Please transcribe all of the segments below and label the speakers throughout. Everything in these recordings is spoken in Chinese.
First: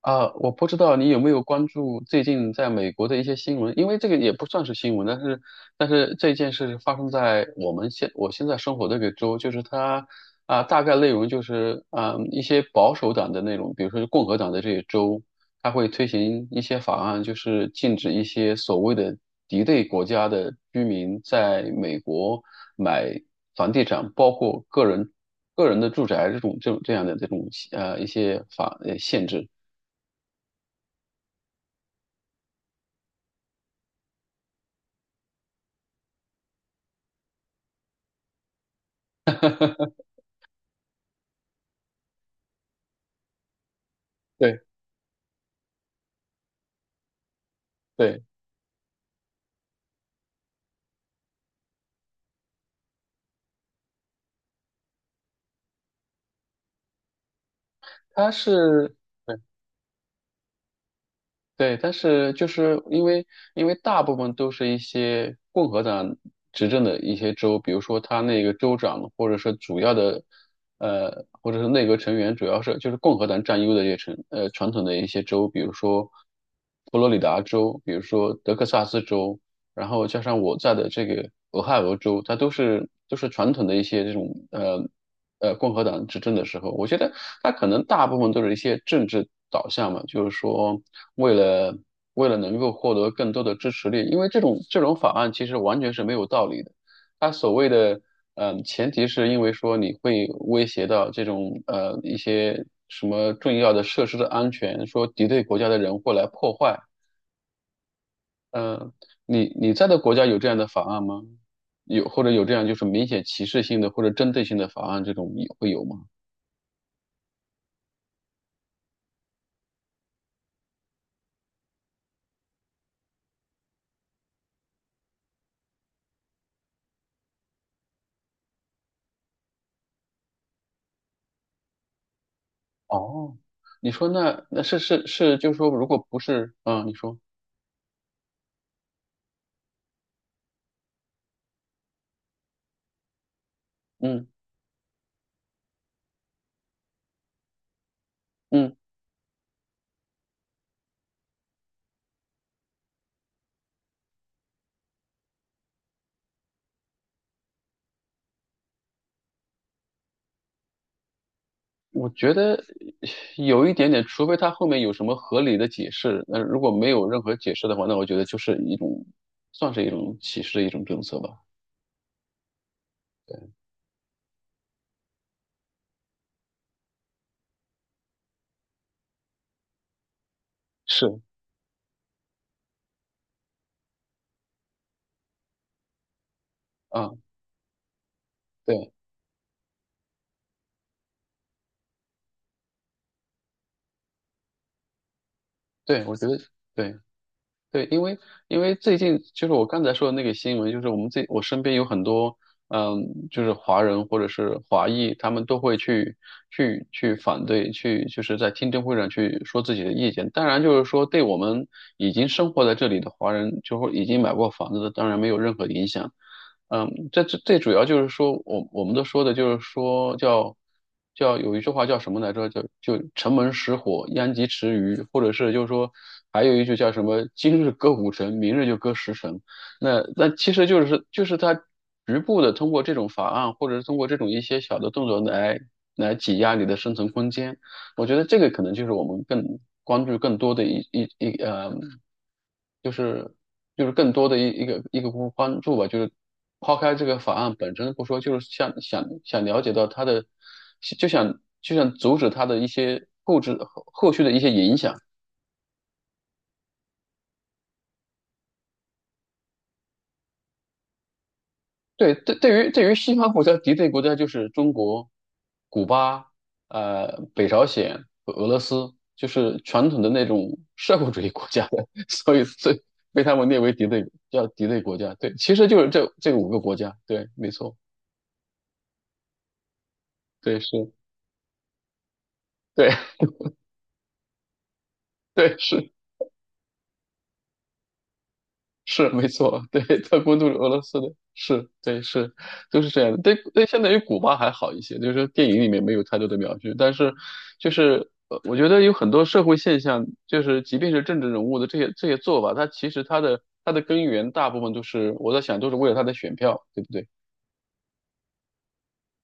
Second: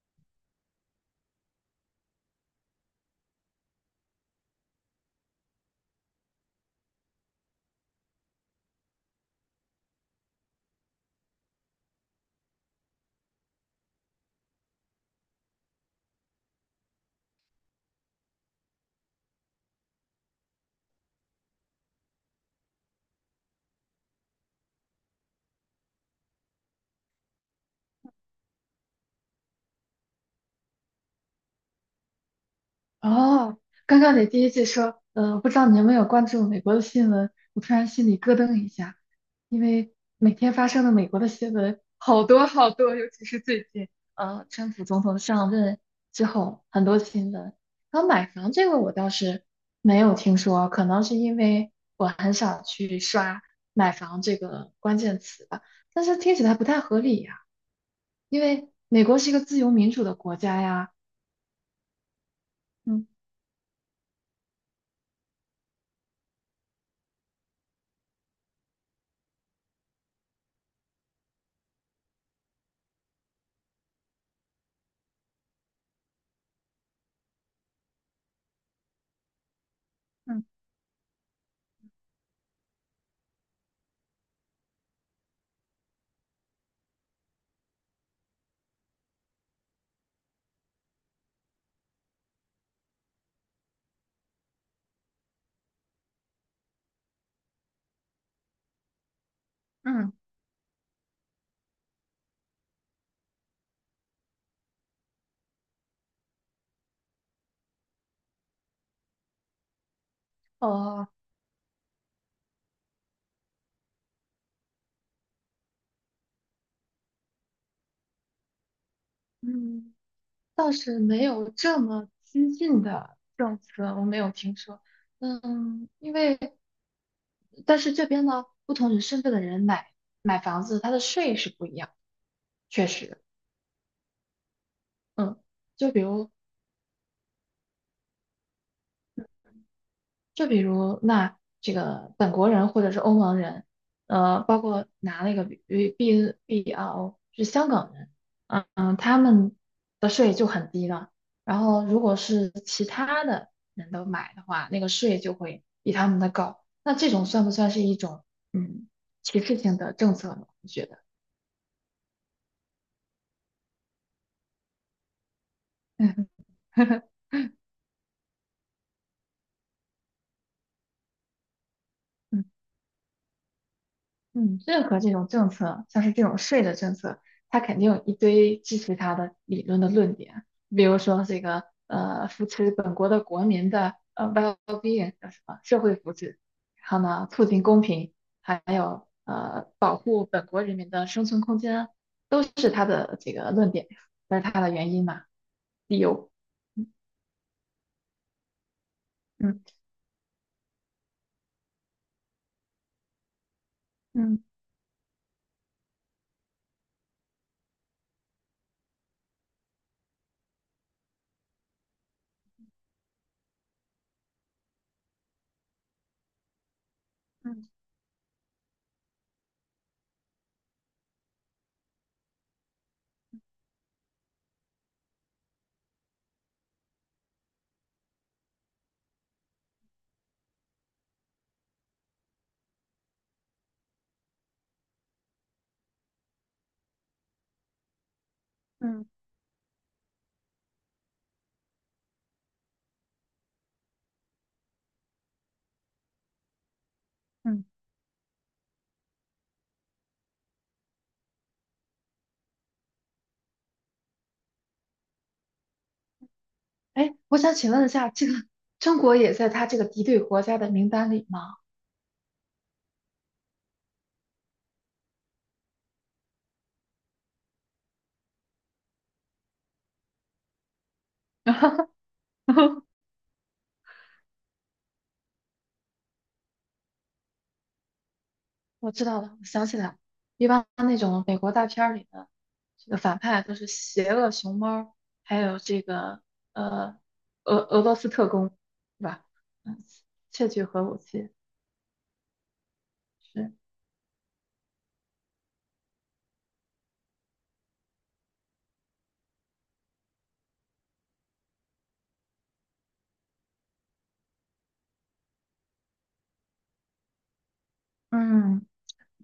Speaker 1: 啊，我不知道你有没有关注最近在美国的一些新闻，因为这个也不算是新闻，但是这件事发生在我们现在生活的这个州，就是它啊，大概内容就是一些保守党的那种，比如说共和党的这些州，它会推行一些法案，就是禁止一些所谓的敌对国家的居民在美国买房地产，包括个人的住宅这种这种这样的这种一些限制。
Speaker 2: 哦，刚刚你第一句说，不知道你有没有关注美国的新闻，我突然心里咯噔一下，因为每天发生的美国的新闻好多好多，尤其是最近，
Speaker 1: 对。
Speaker 2: 川普总统上任之后很多新闻。然后
Speaker 1: 对，
Speaker 2: 买房这个我倒是没有听说，可能是因为我很少去刷买房这个关键词吧，但是听起来不太合理呀，
Speaker 1: 它
Speaker 2: 因为
Speaker 1: 是，
Speaker 2: 美国是一
Speaker 1: 对，
Speaker 2: 个自由民主的国家呀，
Speaker 1: 对，但是就是因
Speaker 2: 嗯。
Speaker 1: 为大部分都是一些共和党执政的一些州，比如说他那个州长或者是主要的，呃，或者是内阁成员主要是就是共和党占优的一些城，呃，传统的一些州，比如说佛罗里达州，比如说德克萨斯州，然后加上
Speaker 2: 嗯
Speaker 1: 我在的这个俄亥俄州，它都是传统的一些这种。共和党执政的时候，我觉得他可能大部分都是一些政治导向嘛，就是说为了能够获得更多的支持率，因为这种法案其实完全是没有道理的。他所谓的前提是因为说你
Speaker 2: 嗯，
Speaker 1: 会威胁到这种一些什么重要的设施的安全，说敌对国家的人会来破坏。嗯、呃你在的国家有这样的法案
Speaker 2: 哦，
Speaker 1: 吗？有或者有这样就是明显歧视性的或者针对性的法案，这种也会有吗？
Speaker 2: 嗯，倒是没有这么激进的政策，我没有听说。嗯，因为但是这边呢，不同人身份的人买房子，他的税是不一样，确实，
Speaker 1: 哦，你说那是，
Speaker 2: 嗯，
Speaker 1: 就是说，如
Speaker 2: 就
Speaker 1: 果
Speaker 2: 比
Speaker 1: 不
Speaker 2: 如。
Speaker 1: 是，你说，
Speaker 2: 就比如那这个本国人或者是欧盟人，
Speaker 1: 嗯
Speaker 2: 包括拿那个 B B R O 是香港人，嗯
Speaker 1: 嗯，
Speaker 2: 嗯，他们的税就很低了。然后如果是其他的人都买的话，那个税就会比他们的高。那这种算不算是一种嗯歧视性的政策呢？你觉得？
Speaker 1: 我觉得有一点点，除非他后面有什么合理的解释，那如果没有任 何解释的话，那我觉得就是一种，算是一种歧视的一种政策吧。
Speaker 2: 嗯
Speaker 1: 对，
Speaker 2: 嗯，任何这种政策，像是这种税的政策，它肯定有一堆支持它的理论的论点，比如
Speaker 1: 是
Speaker 2: 说这个扶持本国的国民的well-being 叫什么社会福祉，然后
Speaker 1: 啊，
Speaker 2: 呢促进公平，还
Speaker 1: 对
Speaker 2: 有保护本国人民的生存空间，都是它的这个论点，这是它的原因嘛，理
Speaker 1: 对，我觉
Speaker 2: 由。
Speaker 1: 得对。对，因为最近就是我
Speaker 2: 嗯
Speaker 1: 刚才说的那个新闻，就是我们这我身边有很多，嗯，就是华人或者
Speaker 2: 嗯
Speaker 1: 是华裔，他们都会去反对，去就是在听证会上去说自己的意见。当然，就是说对我们已经生活在这里的华人，就会已经买过房子的，当然没有任何影响。嗯，这
Speaker 2: 嗯
Speaker 1: 最
Speaker 2: 嗯
Speaker 1: 主要就是说，我们都说的就是说叫有一句话叫什么来着？叫就城门失火，殃及池鱼，或者是就是说还有一句叫什么？今日割五城，明日就割十城。那其实就是它局部的通过这种法案，或者是通过这种一些小的动作来挤压你的生存空间。我觉得这个可能就是我
Speaker 2: 嗯，
Speaker 1: 们更关注更多的一一一呃，就是更多的一个一个关注吧，就是抛开这个法案
Speaker 2: 嗯。
Speaker 1: 本身不说，就是想了解到它的，就想阻止它的一些后置后后续的一些影响。
Speaker 2: 哎，我想请问一下，这个中国也在它这个敌对国家的名单里吗？
Speaker 1: 对，对，对于西方国家敌对国家就是中国、古巴、北朝鲜和俄罗斯，就是传统的那种社会主义国家的，所以被他们列为敌对，叫敌对国家。对，其实就是这五个国家。对，没错，
Speaker 2: 我知道了，我想起来了，一
Speaker 1: 对，
Speaker 2: 般
Speaker 1: 是，
Speaker 2: 那种美国大片儿里的这
Speaker 1: 对
Speaker 2: 个反派都是邪恶熊猫，还
Speaker 1: 对，
Speaker 2: 有这
Speaker 1: 是。
Speaker 2: 个呃俄罗斯特工，是
Speaker 1: 是
Speaker 2: 吧？
Speaker 1: 没错，对，
Speaker 2: 嗯，
Speaker 1: 他都
Speaker 2: 窃
Speaker 1: 是
Speaker 2: 取
Speaker 1: 俄罗
Speaker 2: 核武
Speaker 1: 斯的，
Speaker 2: 器
Speaker 1: 是，对，是，都是这样的。对，
Speaker 2: 是，
Speaker 1: 对，相对于古巴还好一些，就是说电影里面没有太多的描述，但是就是我觉得有很多社会现象，就是即便是政治人物的这些做法，他其实他的根源大部分都是我在想，都是为了他的选票，对不对？
Speaker 2: 嗯。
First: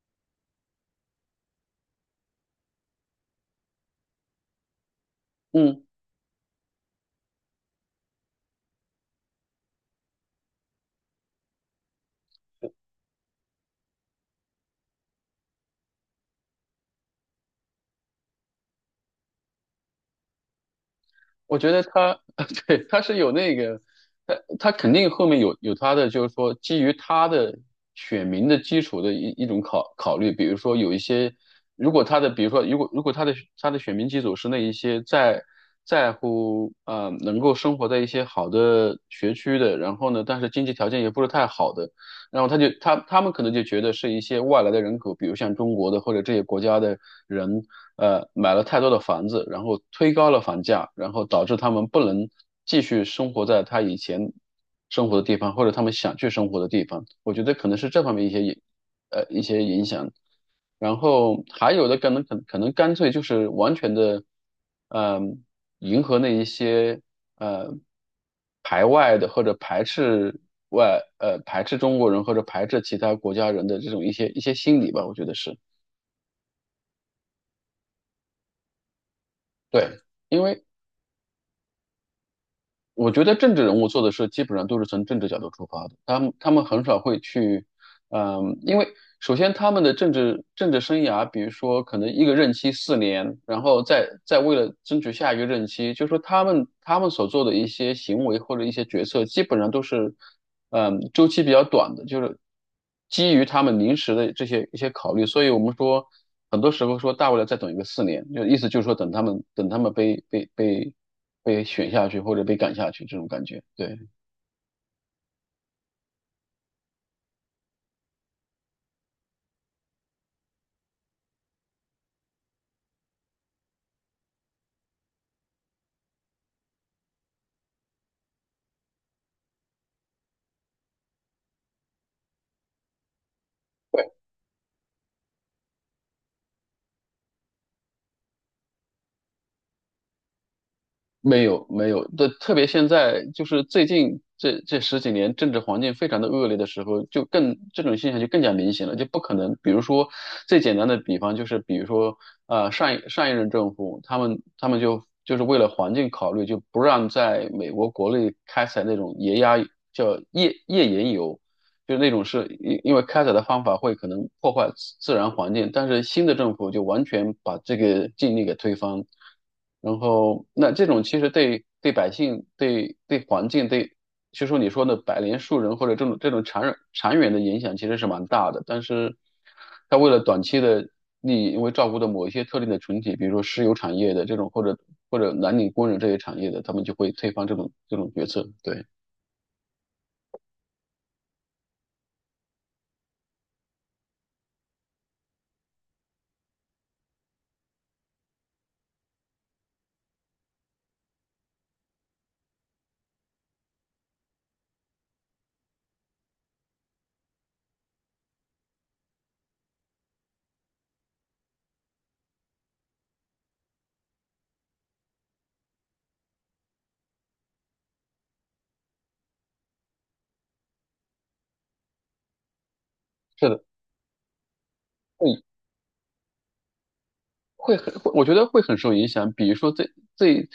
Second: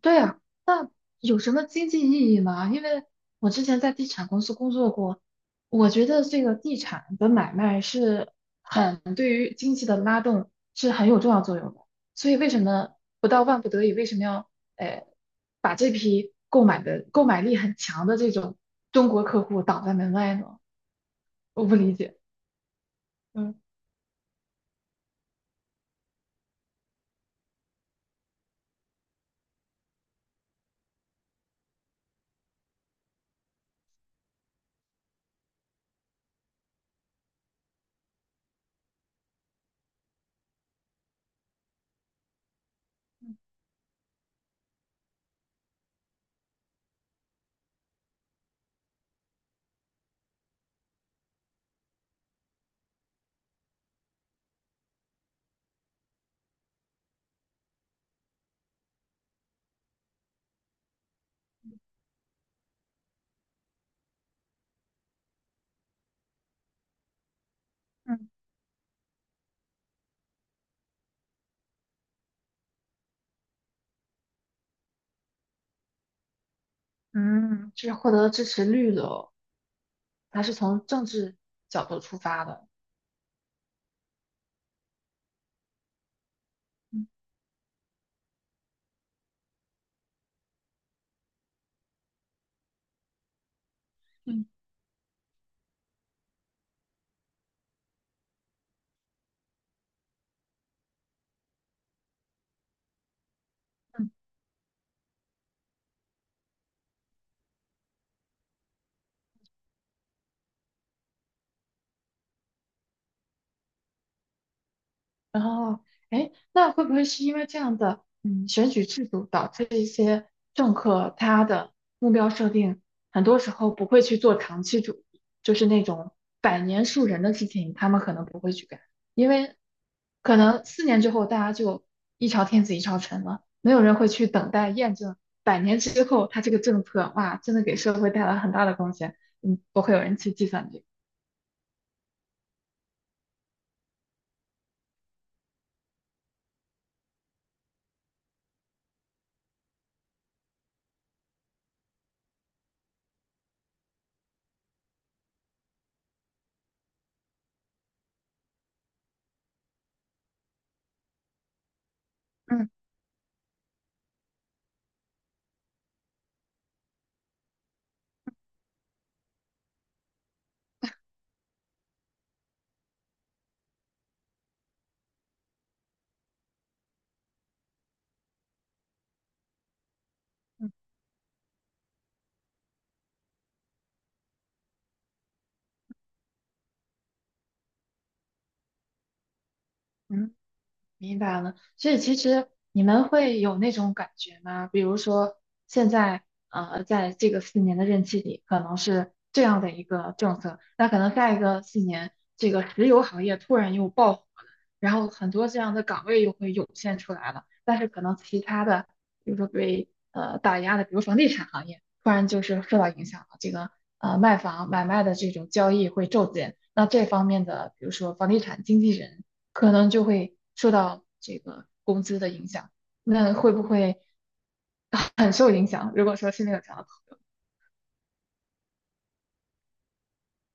Speaker 2: 对啊，那有什么经济意义吗？因为我之前在地产公司工作过，
Speaker 1: 嗯。
Speaker 2: 我觉得这个地产的买卖是很对于经济的拉动是很有重要作用的。所以为什么不到万不得已，为什么要呃把这批购买的购买力很强的这种中国客户挡在门外呢？
Speaker 1: 我
Speaker 2: 我
Speaker 1: 觉
Speaker 2: 不
Speaker 1: 得
Speaker 2: 理解。
Speaker 1: 他，对，他是有那
Speaker 2: 嗯，
Speaker 1: 个，他肯定后面有他的，就是说基于他的选民的基础的一种考虑，比如说有一些，如果他的，比如说如果他的选民基础是那一些在乎能够生活在一些好的学区的，然后呢，但是经济条件也不是太好的，然后他们可能就觉得是一些外来的人口，比如像中国的或者这些国家的人，呃，买了太多的房子，然后推高了房价，然后导致他们不能继续生活在他以前生活的地方，或者他们想去生活的地方。我觉得可能是这方面一些一些影响。然后还有的可能可能干脆就是完全的，嗯、迎合那一些呃
Speaker 2: 嗯
Speaker 1: 排外的或者排斥中国人或者排斥其他国家人的这种一些心理吧，我觉得是
Speaker 2: 嗯就是获得支持率的哦，
Speaker 1: 对。因
Speaker 2: 它是
Speaker 1: 为。
Speaker 2: 从政治角度出发的。
Speaker 1: 我觉得政治人物做的事基本上都是从政治角度出发的，他们很少
Speaker 2: 嗯
Speaker 1: 会去，嗯，因为首先他们的政治生涯，比如说可能一个任期四年，然后再
Speaker 2: 嗯
Speaker 1: 为了争取下一个任期，就是说他们所做的一些行为或者一些决策，基本上都是，周期比较短的，就是基于他们临
Speaker 2: 嗯。
Speaker 1: 时的这些一些考虑，所以我们说很多时候说大不了再等一个四年，就意思就是说等他们被选下去或者被赶下去这种感觉。对，
Speaker 2: 然后，哎，那会不会是因为这样的，嗯，选举制度导致一些政客他的目标设定很多时候不会去做长期主义，就是那种百年树人的事情，他们可能不会去干，因为可能四年之后大家就一朝天子一朝臣了，没有人会
Speaker 1: 对
Speaker 2: 去等待验证百年之后他这个政策，哇，真的给社会带来很大的贡献，嗯，不会有人去计算这个。
Speaker 1: 没有没有，对，特别现在就是最近这十几年政治环境非常的恶劣的时候，就更这种现象就更加明显了，就不可能。比如说最简单的比方就是，比如说上一任政府他们就是为了环境考虑，就不让在美国国内开采那种叫页岩油。就那种是
Speaker 2: 嗯
Speaker 1: 因为开采的方法会可能破坏自然环境，但是新的政府就完全把这个禁令给推翻，然后那这种其实对百姓、对环境、对就说你说的百年树人或者这种长远的影响其实是蛮大的，但是他为了短期的
Speaker 2: 嗯
Speaker 1: 利益，因为照顾的某一些特定的群体，比如说石油产业的这种或者蓝领工人这些产业的，他们就会推翻这种决策，对。
Speaker 2: 嗯。明白了，所以其实你们会有那种感觉吗？比如说，现在在这个四年的任期里，可能是这样的一个政策，那可能下一个四年，这个石油行业突然又爆火了，然后很多这样的岗位又会涌现出来了，但是可能其他的，比如说被打压的，比如房地产行业，突然就是受到影响了，这个卖房买卖的这种交易会骤减，那这方面的，比如说房地产经纪人。可能就会受到这个工资的影响。那
Speaker 1: 是
Speaker 2: 会
Speaker 1: 的，
Speaker 2: 不会很
Speaker 1: 会
Speaker 2: 受影响？如果说是那个状况，
Speaker 1: 会很，会我觉得会很受影响。比如说最最，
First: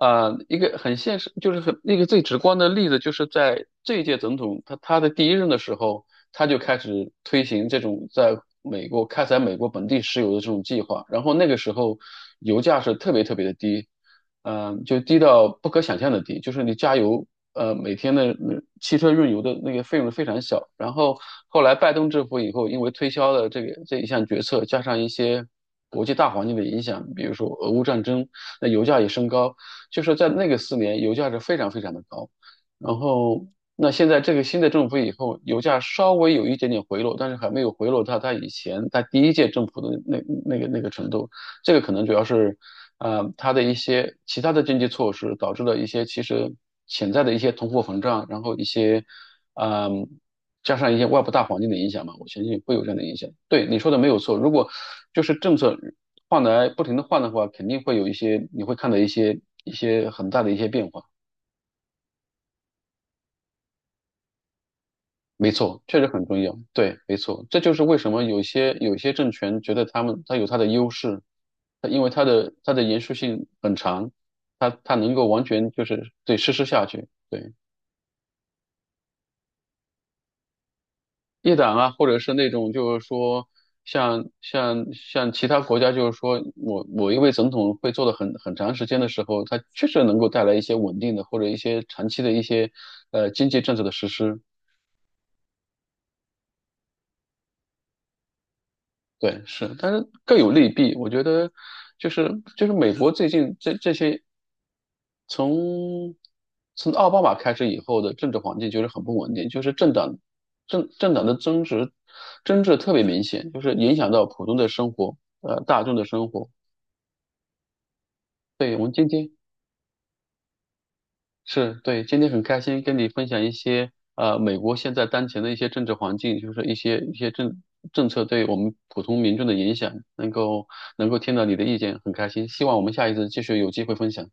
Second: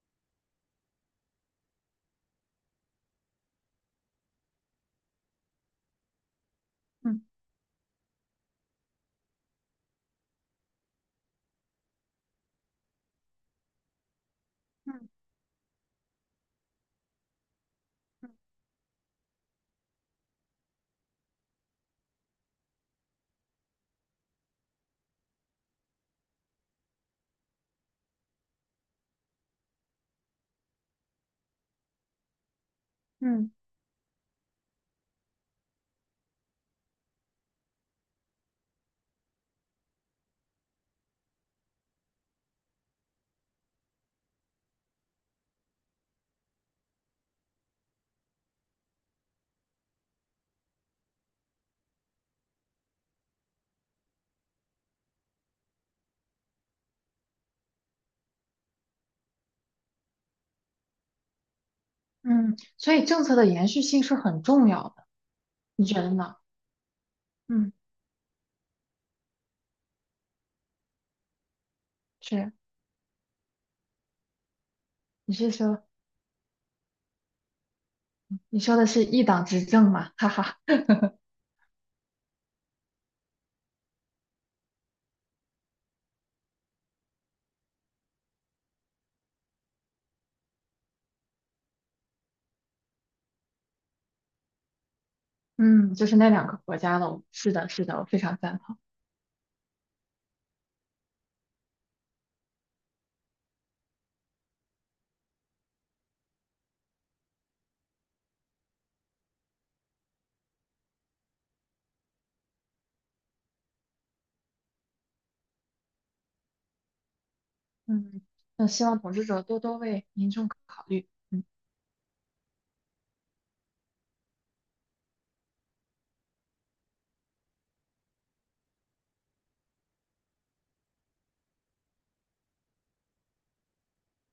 Speaker 1: 呃，一个很现实，就是很一个最直观的例子，就是在这一届总统他的第一任的时候，他就开始
Speaker 2: 嗯
Speaker 1: 推行这种在美国开采美国本地石油的这种计划。然后那个时候油价是特别特别的低，就低到不可想象的低，就是你加油。每天的汽车运油的那个费用非常小。然后后来拜登政府以后，因为推销了这一项决策，加上一些国际大环境的影响，比如说俄乌战争，那油价也升高，就是在那个四年，油价是非常非常的高。然后，
Speaker 2: 嗯
Speaker 1: 那现在这个新的政府以后，油价稍微有一点点回落，但是还没有回落到它以前在第一届政府的那个程度。这个可能主要是，呃，它的一些其他的经济措施导致了一些其实潜在的一些通货膨胀，然后一些，嗯、加上一些外部大环境的影响嘛，我相信会有这样的影响。对你说的没有错，如果就是政策换来不停的换的话，肯定会有一些你会看到一些很大的一些变化。
Speaker 2: 嗯，所以政策的延续性是很重要的，
Speaker 1: 没错，
Speaker 2: 你
Speaker 1: 确
Speaker 2: 觉
Speaker 1: 实
Speaker 2: 得
Speaker 1: 很
Speaker 2: 呢？
Speaker 1: 重要。对，没错，这
Speaker 2: 嗯，
Speaker 1: 就是为什么有些政权觉得他有他的优势，它因为
Speaker 2: 是，
Speaker 1: 它的延续性很长，它能够
Speaker 2: 你
Speaker 1: 完
Speaker 2: 是
Speaker 1: 全
Speaker 2: 说
Speaker 1: 就是对实施下去。对，
Speaker 2: 你说的是一党执政嘛？哈哈，
Speaker 1: 一党啊，或者是那种就是说像其他国家，就是说某某一位总统会做的很长时间的时候，他确实能够带来一些稳定的或者一些长期的一些经济政策的实施。
Speaker 2: 嗯，就是那两个国家的，是的，是的，我非常赞同。
Speaker 1: 对，是，但是各有利弊。我觉得，就是美国最近这些从从奥巴马开始以后的政治环境就是很不稳定，就是政党的争执特别明显，就是影响到普通的生活，大众的生活。
Speaker 2: 嗯，那希望统治者多多为民众考虑。嗯。
Speaker 1: 是对，今天很开心跟你分享一些美国现在当前的一些政治环境，就是一些政策对我们普通民众的影响，能够听到你的意见，很开心。希望我们下一次继续有机会分享。